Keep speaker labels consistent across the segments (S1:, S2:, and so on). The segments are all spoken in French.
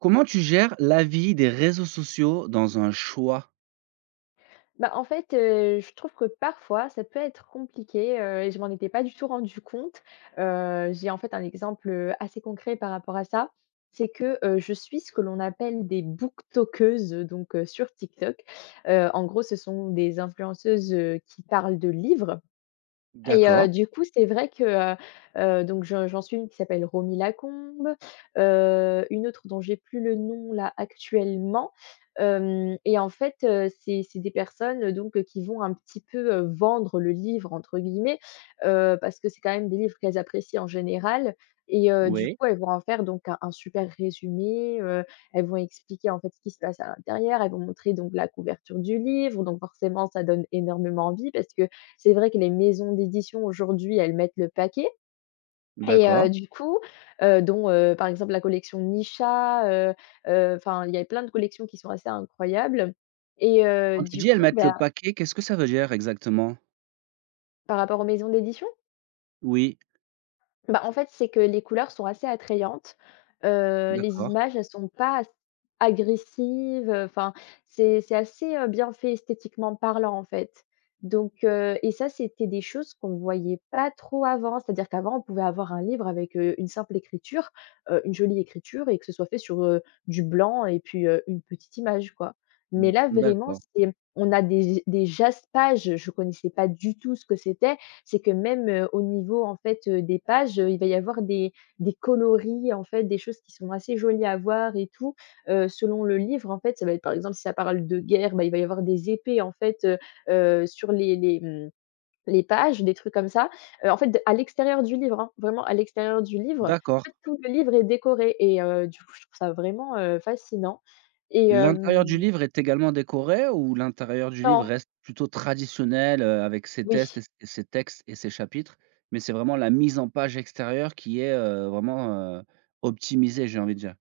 S1: Comment tu gères l'avis des réseaux sociaux dans un choix?
S2: Bah, en fait, je trouve que parfois ça peut être compliqué, et je m'en étais pas du tout rendu compte. J'ai en fait un exemple, assez concret par rapport à ça. C'est que, je suis ce que l'on appelle des booktokeuses, donc, sur TikTok. En gros, ce sont des influenceuses, qui parlent de livres. Et
S1: D'accord,
S2: du coup, c'est vrai que, donc je j'en suis une qui s'appelle Romy Lacombe, une autre dont j'ai plus le nom là actuellement, hem et en fait, c'est des personnes, donc, qui vont un petit peu, «vendre» le livre entre guillemets, parce que c'est quand même des livres qu'elles apprécient en général et du
S1: oui,
S2: coup, elles vont en faire donc un super résumé, elles vont expliquer en fait ce qui se passe à l'intérieur, elles vont montrer donc la couverture du livre, donc forcément ça donne énormément envie parce que c'est vrai que les maisons d'édition aujourd'hui, elles mettent le paquet et
S1: d'accord.
S2: du coup, dont, par exemple la collection Nisha, heu enfin il y a plein de collections qui sont assez incroyables et
S1: Quand tu
S2: du
S1: dis: «Elles
S2: coup,
S1: mettent le
S2: bah,
S1: paquet», qu'est-ce que ça veut dire exactement?
S2: par rapport aux maisons d'édition.
S1: Oui,
S2: Bah, en fait, c'est que les couleurs sont assez attrayantes. Les
S1: d'accord,
S2: images, elles sont pas as agressives, enfin, c'est assez, bien fait esthétiquement parlant, en fait. Donc et ça, c'était des choses qu'on ne voyait pas trop avant. C'est-à-dire qu'avant, on pouvait avoir un livre avec, une simple écriture, une jolie écriture et que ce soit fait sur, du blanc et puis, une petite image, quoi.
S1: d
S2: Mais là, vraiment,
S1: d'accord,
S2: c'est on a des jaspages, je connaissais pas du tout ce que c'était. C'est que même, au niveau, en fait, des pages, il va y avoir des coloris, en fait, des choses qui sont assez jolies à voir et tout. Selon le livre, en fait, ça va être par exemple, si ça parle de guerre, bah, il va y avoir des épées, en fait, sur les pages, des trucs comme ça. En fait, d à l'extérieur du livre, hein, vraiment à l'extérieur du livre, en
S1: d'accord.
S2: fait, tout le livre est décoré et du coup, je trouve ça vraiment, fascinant et
S1: L'intérieur du
S2: hem
S1: livre est également décoré ou l'intérieur du livre
S2: non,
S1: reste plutôt traditionnel, avec ses
S2: oui.
S1: tests et ses textes et ses chapitres? Mais c'est vraiment la mise en page extérieure qui est, vraiment, optimisée, j'ai envie de dire?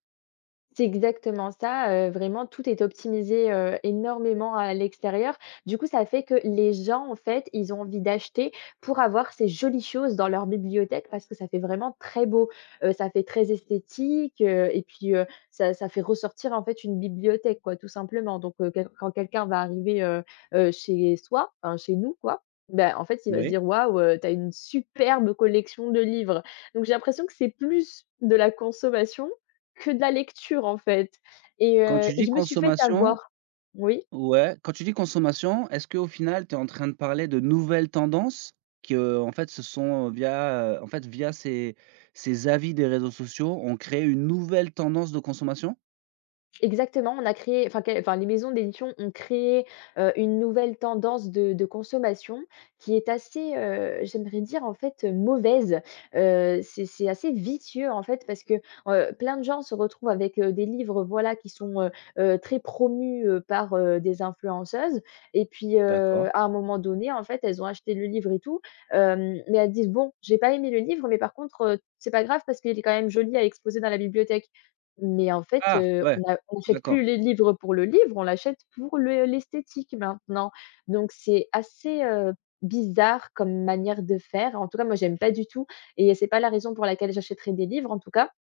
S2: C'est exactement ça, vraiment tout est optimisé, énormément à l'extérieur. Du coup, ça fait que les gens, en fait, ils ont envie d'acheter pour avoir ces jolies choses dans leur bibliothèque parce que ça fait vraiment très beau. Ça fait très esthétique, et puis, ça fait ressortir, en fait, une bibliothèque, quoi, tout simplement. Donc, quel quand quelqu'un va arriver, chez soi, enfin, chez nous, quoi, ben en fait, il va se
S1: Oui.
S2: dire: «Waouh, tu une superbe collection de livres». Donc j'ai l'impression que c'est plus de la consommation que de la lecture en fait
S1: Quand tu
S2: et
S1: dis
S2: je me suis fait
S1: consommation.
S2: avoir. Oui?
S1: Ouais, quand tu dis consommation, est-ce qu'au final, tu es en train de parler de nouvelles tendances qui, en fait, se sont, via, en fait, via ces avis des réseaux sociaux, ont créé une nouvelle tendance de consommation?
S2: Exactement, on a créé enfin qué enfin les maisons d'édition ont créé, une nouvelle tendance de consommation qui est assez, j'aimerais dire en fait, mauvaise. C'est assez vicieux en fait parce que, plein de gens se retrouvent avec, des livres voilà qui sont, très promus, par, des influenceuses et puis,
S1: D'accord.
S2: à un moment donné en fait elles ont acheté le livre et tout, mais elles disent: «Bon, j'ai pas aimé le livre mais par contre, c'est pas grave parce qu'il est quand même joli à exposer dans la bibliothèque». Mais en fait,
S1: Ah! Ouais,
S2: on achète
S1: d'accord.
S2: plus les livres pour le livre, on l'achète pour le l'esthétique maintenant. Donc c'est assez, bizarre comme manière de faire. En tout cas, moi, j'aime pas du tout et c'est pas la raison pour laquelle j'achèterai des livres, en tout cas.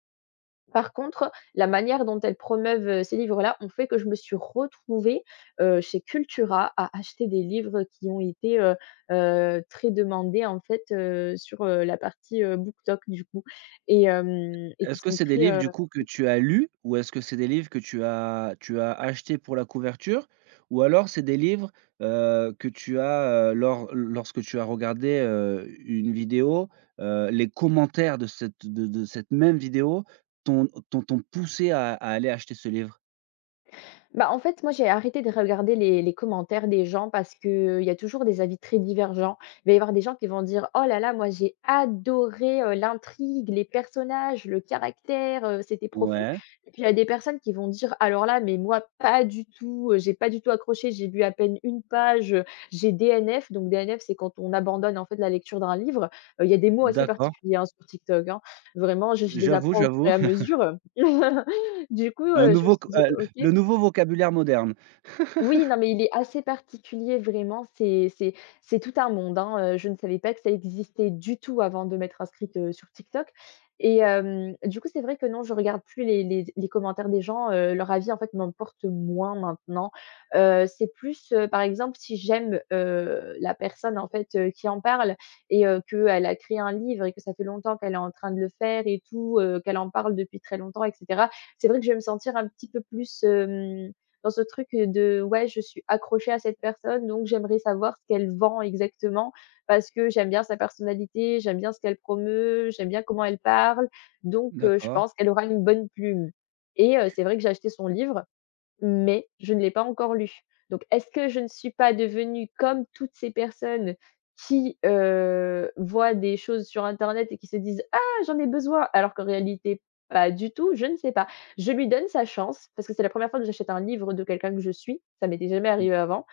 S2: Par contre, la manière dont elles promeuvent, ces livres-là ont fait que je me suis retrouvée, chez Cultura à acheter des livres qui ont été, très demandés en fait, sur, la partie, BookTok du coup et hem et qui
S1: Est-ce que
S2: sont
S1: c'est des
S2: très,
S1: livres du coup que tu as lus ou est-ce que c'est des livres que tu as achetés pour la couverture? Ou alors c'est des livres, que tu as, lorsque tu as regardé, une vidéo, les commentaires de cette même vidéo t'ont poussé à aller acheter ce livre?
S2: Bah, en fait, moi, j'ai arrêté de regarder les commentaires des gens parce qu'il y a toujours des avis très divergents. Il va y avoir des gens qui vont dire: «Oh là là, moi, j'ai adoré, l'intrigue, les personnages, le caractère, c'était profond».
S1: Ouais,
S2: Et puis, il y a des personnes qui vont dire: «Alors là, mais moi, pas du tout, j'ai pas du tout accroché, j'ai lu à peine une page, j'ai DNF». Donc DNF, c'est quand on abandonne, en fait, la lecture d'un livre. Il y a des mots assez
S1: d'accord,
S2: particuliers, hein, sur TikTok, hein. Vraiment, je les
S1: j'avoue,
S2: apprends au fur et
S1: j'avoue.
S2: à mesure. Du coup,
S1: Un
S2: je me
S1: nouveau
S2: suis
S1: c
S2: dit: «OK».
S1: le nouveau vocabulaire moderne.
S2: Oui, non, mais il est assez particulier vraiment, c'est tout un monde, hein, je ne savais pas que ça existait du tout avant de m'être inscrite, sur TikTok et du coup, c'est vrai que non, je regarde plus les commentaires des gens, leur avis, en fait, m'importe moins maintenant. C'est plus, par exemple, si j'aime, la personne, en fait, qui en parle et qu'elle a créé un livre et que ça fait longtemps qu'elle est en train de le faire et tout, qu'elle en parle depuis très longtemps et cetera. C'est vrai que je vais me sentir un petit peu plus, dans ce truc, de: «Ouais, je suis accrochée à cette personne, donc j'aimerais savoir ce qu'elle vend exactement, parce que j'aime bien sa personnalité, j'aime bien ce qu'elle promeut, j'aime bien comment elle parle, donc je
S1: D'accord,
S2: pense qu'elle aura une bonne plume», et c'est vrai que j'ai acheté son livre mais je ne l'ai pas encore lu. Donc est-ce que je ne suis pas devenue comme toutes ces personnes qui, voient des choses sur internet et qui se disent: «Ah, j'en ai besoin», alors qu'en réalité pas du tout, je ne sais pas. Je lui donne sa chance parce que c'est la première fois que j'achète un livre de quelqu'un que je suis, ça m'était jamais arrivé avant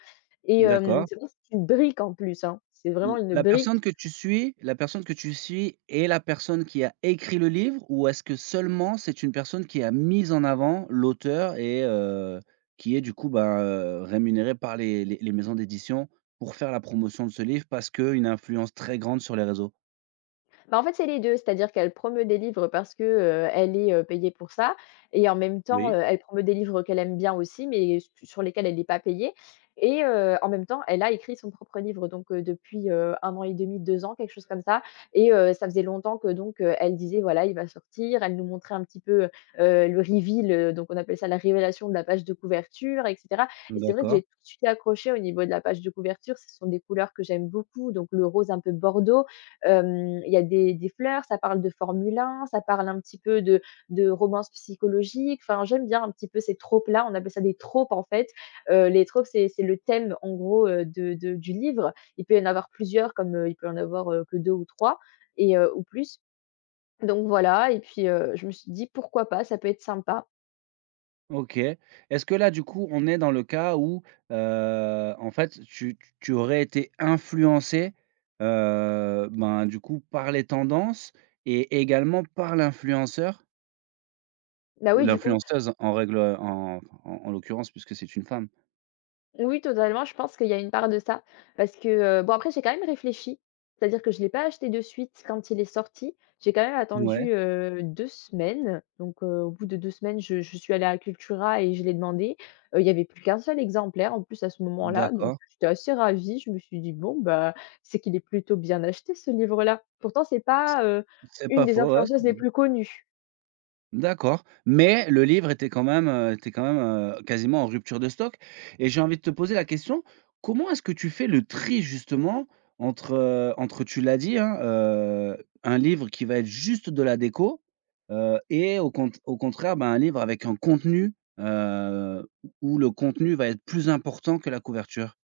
S2: et
S1: d'accord.
S2: c'est vrai que c'est une brique en plus, hein. C'est vraiment
S1: L
S2: une
S1: La
S2: brique.
S1: personne que tu suis, la personne que tu suis est la personne qui a écrit le livre ou est-ce que seulement c'est une personne qui a mis en avant l'auteur et qui est du coup, ben, rémunérée par les maisons d'édition pour faire la promotion de ce livre parce qu'une influence très grande sur les réseaux?
S2: Bah, en fait, c'est les 2, c'est-à-dire qu'elle promeut des livres parce que, elle est, payée pour ça et en même temps,
S1: Oui.
S2: elle promeut des livres qu'elle aime bien aussi, mais s sur lesquels elle n'est pas payée et en même temps, elle a écrit son propre livre donc depuis, 1 an et demi, 2 ans, quelque chose comme ça et ça faisait longtemps que donc elle disait: «Voilà, il va sortir». Elle nous montrait un petit peu, le reveal, donc on appelle ça la révélation de la page de couverture et cetera, et c'est vrai que j'ai
S1: D'accord.
S2: tout de suite accroché au niveau de la page de couverture. Ce sont des couleurs que j'aime beaucoup, donc le rose un peu bordeaux. Hem, il y a des fleurs, ça parle de Formule 1, ça parle un petit peu de romance psychologique. Enfin, j'aime bien un petit peu ces tropes-là. On appelle ça des tropes, en fait. Les tropes, c'est le thème, en gros, de du livre. Il peut y en avoir plusieurs, comme, il peut y en avoir, que 2 ou 3 et ou plus. Donc voilà et puis, je me suis dit: «Pourquoi pas? Ça peut être sympa».
S1: OK. Est-ce que là, du coup, on est dans le cas où, en fait, tu aurais été influencé, ben, du coup, par les tendances et également par l'influenceur
S2: Bah
S1: ou
S2: oui, du coup.
S1: l'influenceuse en règle, en en en l'occurrence puisque c'est une femme?
S2: Oui, totalement, je pense qu'il y a une part de ça parce que, bon après j'ai quand même réfléchi. C'est-à-dire que je ne l'ai pas acheté de suite quand il est sorti. J'ai quand même attendu,
S1: Ouais,
S2: 2 semaines, donc au bout de 2 semaines, je suis allée à Cultura et je l'ai demandé. Il y avait plus qu'un seul exemplaire en plus à ce moment-là, donc
S1: d'accord.
S2: j'étais assez ravie. Je me suis dit: «Bon, bah, c'est qu'il est plutôt bien acheté ce livre-là». Pourtant c'est pas,
S1: C'est
S2: une
S1: pas
S2: des
S1: faux, ouais.
S2: influenceuses les plus connues.
S1: D'accord, mais le livre était quand même, quasiment en rupture de stock et j'ai envie de te poser la question, comment est-ce que tu fais le tri justement entre, entre, tu l'as dit, hein, un livre qui va être juste de la déco, et au contraire, ben, un livre avec un contenu, heu, où le contenu va être plus important que la couverture?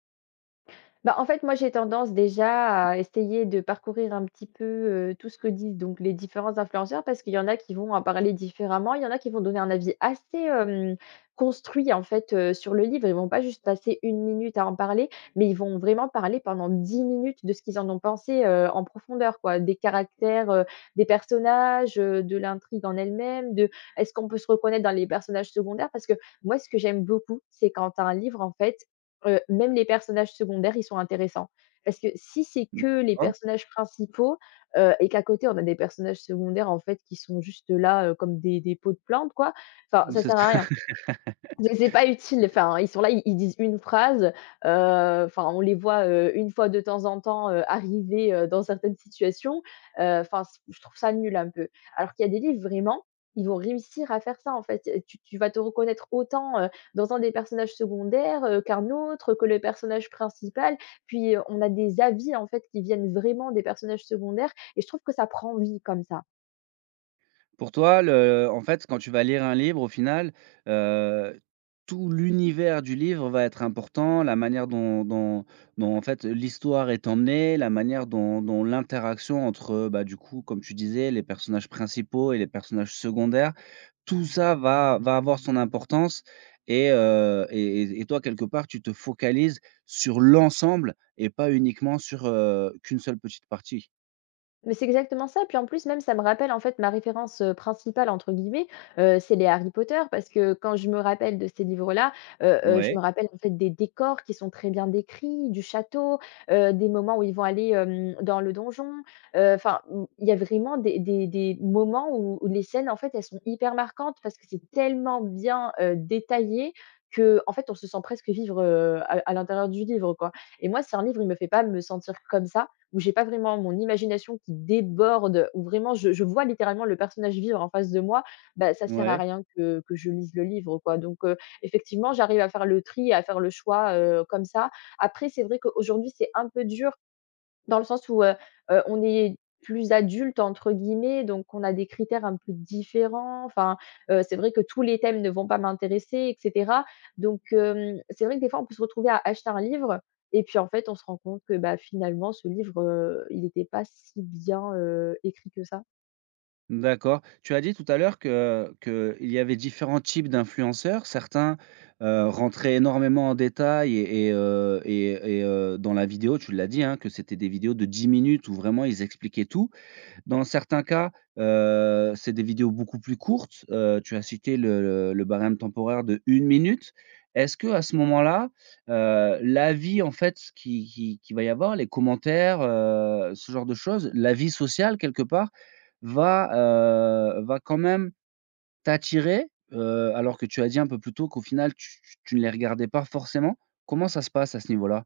S2: Bah, en fait, moi, j'ai tendance déjà à essayer de parcourir un petit peu, tout ce que disent donc les différents influenceurs parce qu'il y en a qui vont en parler différemment. Il y en a qui vont donner un avis assez, construit en fait, sur le livre. Ils vont pas juste passer 1 minute à en parler, mais ils vont vraiment parler pendant 10 minutes de ce qu'ils en ont pensé, en profondeur quoi. Des caractères, des personnages, de l'intrigue en elle-même, de est-ce qu'on peut se reconnaître dans les personnages secondaires? Parce que moi, ce que j'aime beaucoup, c'est quand un livre en fait, même les personnages secondaires, ils sont intéressants. Parce que si c'est
S1: Mmh,
S2: que les
S1: hein?
S2: personnages principaux, et qu'à côté on a des personnages secondaires en fait qui sont juste là, comme des pots de plantes quoi, enfin ça
S1: C'est
S2: sert à
S1: ça.
S2: rien. Mais c'est pas utile, enfin, ils sont là, ils disent une phrase, enfin, on les voit, une fois de temps en temps, arriver, dans certaines situations, enfin, c je trouve ça nul un peu. Alors qu'il y a des livres vraiment, ils vont réussir à faire ça en fait, tu vas te reconnaître autant, dans un des personnages secondaires, qu'un autre, que le personnage principal. Puis, on a des avis en fait qui viennent vraiment des personnages secondaires et je trouve que ça prend vie comme ça.
S1: Pour toi, quand tu vas lire un livre, au final, heu, tout l'univers du livre va être important, la manière dont en fait l'histoire est emmenée, la manière dont l'interaction entre, bah, du coup, comme tu disais, les personnages principaux et les personnages secondaires, tout ça va avoir son importance et toi, quelque part, tu te focalises sur l'ensemble et pas uniquement sur, qu'une seule petite partie.
S2: Mais c'est exactement ça, puis en plus même ça me rappelle en fait ma référence, «principale» entre guillemets, c'est les Harry Potter parce que quand je me rappelle de ces livres-là, je me
S1: Ouais,
S2: rappelle en fait des décors qui sont très bien décrits, du château, des moments où ils vont aller, dans le donjon, enfin, il y a vraiment des moments où les scènes en fait elles sont hyper marquantes parce que c'est tellement bien, détaillé que en fait on se sent presque vivre, à l'intérieur du livre quoi et moi c'est un livre il me fait pas me sentir comme ça, où j'ai pas vraiment mon imagination qui déborde, où vraiment je vois littéralement le personnage vivre en face de moi, bah, ça sert à
S1: ouais.
S2: rien que je lise le livre, quoi. Effectivement, j'arrive à faire le tri et à faire le choix, comme ça. Après, c'est vrai qu'aujourd'hui, c'est un peu dur dans le sens où, on est plus «adulte» entre guillemets, donc on a des critères un peu différents. Enfin, c'est vrai que tous les thèmes ne vont pas m'intéresser et cetera. Donc c'est vrai que des fois, on peut se retrouver à acheter un livre et puis en fait, on se rend compte que, bah, finalement, ce livre, il n'était pas si bien, écrit que ça.
S1: D'accord. Tu as dit tout à l'heure que il y avait différents types d'influenceurs. Certains, rentraient énormément en détail et dans la vidéo, tu l'as dit, hein, que c'était des vidéos de 10 minutes où vraiment ils expliquaient tout. Dans certains cas, c'est des vidéos beaucoup plus courtes. Tu as cité le barème temporaire de une minute. Est-ce que, à ce moment-là, l'avis, en fait, qui va y avoir, les commentaires, ce genre de choses, l'avis social quelque part, va, va quand même t'attirer, alors que tu as dit un peu plus tôt qu'au final tu ne les regardais pas forcément? Comment ça se passe à ce niveau-là?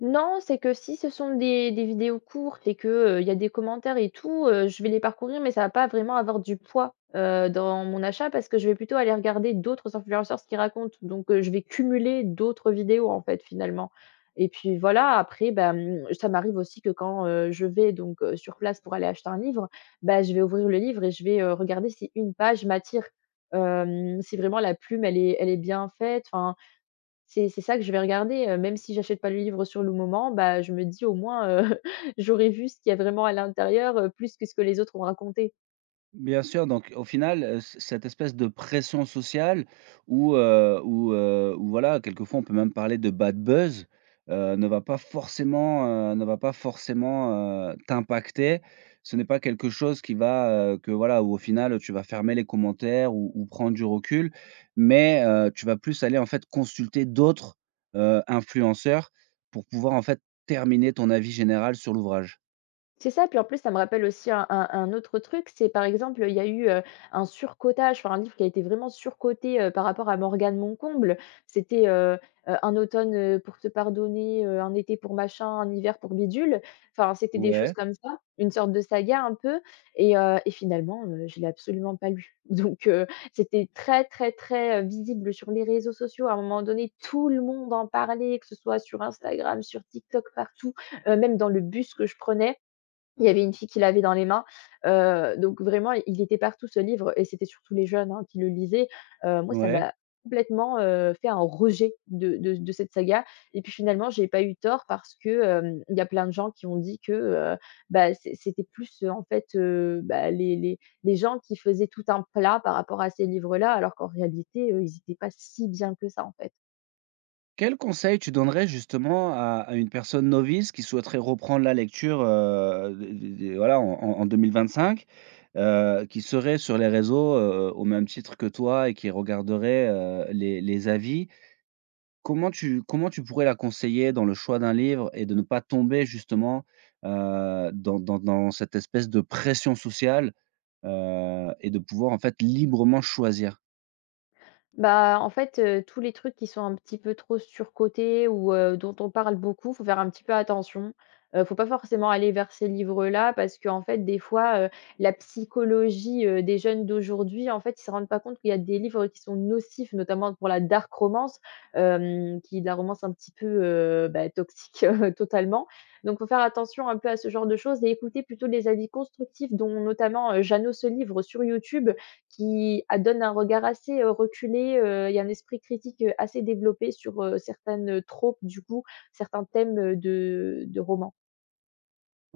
S2: Non, c'est que si ce sont des vidéos courtes et que, il y a des commentaires et tout, je vais les parcourir, mais ça va pas vraiment avoir du poids, dans mon achat parce que je vais plutôt aller regarder d'autres influenceurs ce qu'ils racontent. Donc, je vais cumuler d'autres vidéos, en fait, finalement. Et puis voilà, après, bah, ça m'arrive aussi que quand, je vais donc, sur place pour aller acheter un livre, bah, je vais ouvrir le livre et je vais, regarder si une page m'attire. Si vraiment la plume elle est bien faite, enfin c'est ça que je vais regarder, même si j'achète pas le livre sur le moment, bah, je me dis au moins, j'aurais vu ce qu'il y a vraiment à l'intérieur, plus que ce que les autres ont raconté.
S1: Bien sûr, donc au final, c cette espèce de pression sociale où voilà, quelquefois on peut même parler de bad buzz, ne va pas forcément, ne va pas forcément, t'impacter. Ce n'est pas quelque chose qui va, que voilà, où au final tu vas fermer les commentaires ou prendre du recul, mais, tu vas plus aller en fait consulter d'autres, influenceurs pour pouvoir en fait terminer ton avis général sur l'ouvrage.
S2: C'est ça, puis en plus, ça me rappelle aussi un autre truc, c'est par exemple, il y a eu, un surcotage, enfin un livre qui a été vraiment surcoté, par rapport à Morgane Moncomble. C'était, «Un automne, pour te pardonner», «Un été pour machin», «Un hiver pour bidule». Enfin, c'était des choses
S1: Ouais,
S2: comme ça, une sorte de saga un peu et finalement, je l'ai absolument pas lu. Donc heu, c'était très, très, très, visible sur les réseaux sociaux. À un moment donné, tout le monde en parlait, que ce soit sur Instagram, sur TikTok, partout, même dans le bus que je prenais, il y avait une fille qui l'avait dans les mains, donc vraiment il était partout ce livre et c'était surtout les jeunes, hein, qui le lisaient. Moi ça
S1: ouais.
S2: m'a complètement, fait un rejet de de cette saga et puis finalement j'ai pas eu tort parce que, il y a plein de gens qui ont dit que, bah, c'était plus, en fait, bah, les gens qui faisaient tout un plat par rapport à ces livres-là alors qu'en réalité, ils n'étaient pas si bien que ça, en fait.
S1: Quel conseil tu donnerais justement à une personne novice qui souhaiterait reprendre la lecture, de voilà, en 2025, qui serait sur les réseaux, au même titre que toi et qui regarderait, les avis? Comment tu, comment tu pourrais la conseiller dans le choix d'un livre et de ne pas tomber justement, dans cette espèce de pression sociale, et de pouvoir en fait librement choisir?
S2: Bah, en fait, tous les trucs qui sont un petit peu trop surcotés ou, dont on parle beaucoup, faut faire un petit peu attention. Faut pas forcément aller vers ces livres-là parce qu'en fait, des fois, la psychologie, des jeunes d'aujourd'hui, en fait, ils se rendent pas compte qu'il y a des livres qui sont nocifs, notamment pour la dark romance, qui est de la romance un petit peu, bah, toxique, totalement. Donc faut faire attention un peu à ce genre de choses et écouter plutôt les avis constructifs dont notamment, Jeannot se livre sur YouTube, qui a donne un regard assez, reculé, il y a un esprit critique, assez développé sur, certaines, tropes du coup, certains thèmes, de romans.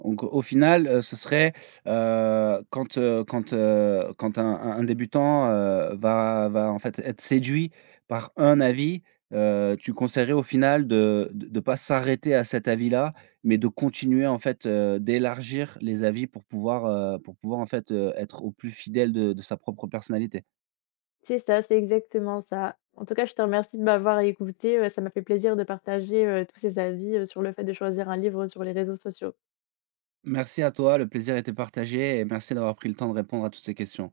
S1: Donc au final, ce serait, quand un débutant, va en fait être séduit par un avis, tu conseillerais au final de pas s'arrêter à cet avis-là, mais de continuer en fait, d'élargir les avis pour pouvoir en fait, être au plus fidèle de sa propre personnalité.
S2: C'est ça, c'est exactement ça. En tout cas, je te remercie de m'avoir écoutée, ça m'a fait plaisir de partager, tous ces avis, sur le fait de choisir un livre sur les réseaux sociaux.
S1: Merci à toi, le plaisir était partagé et merci d'avoir pris le temps de répondre à toutes ces questions.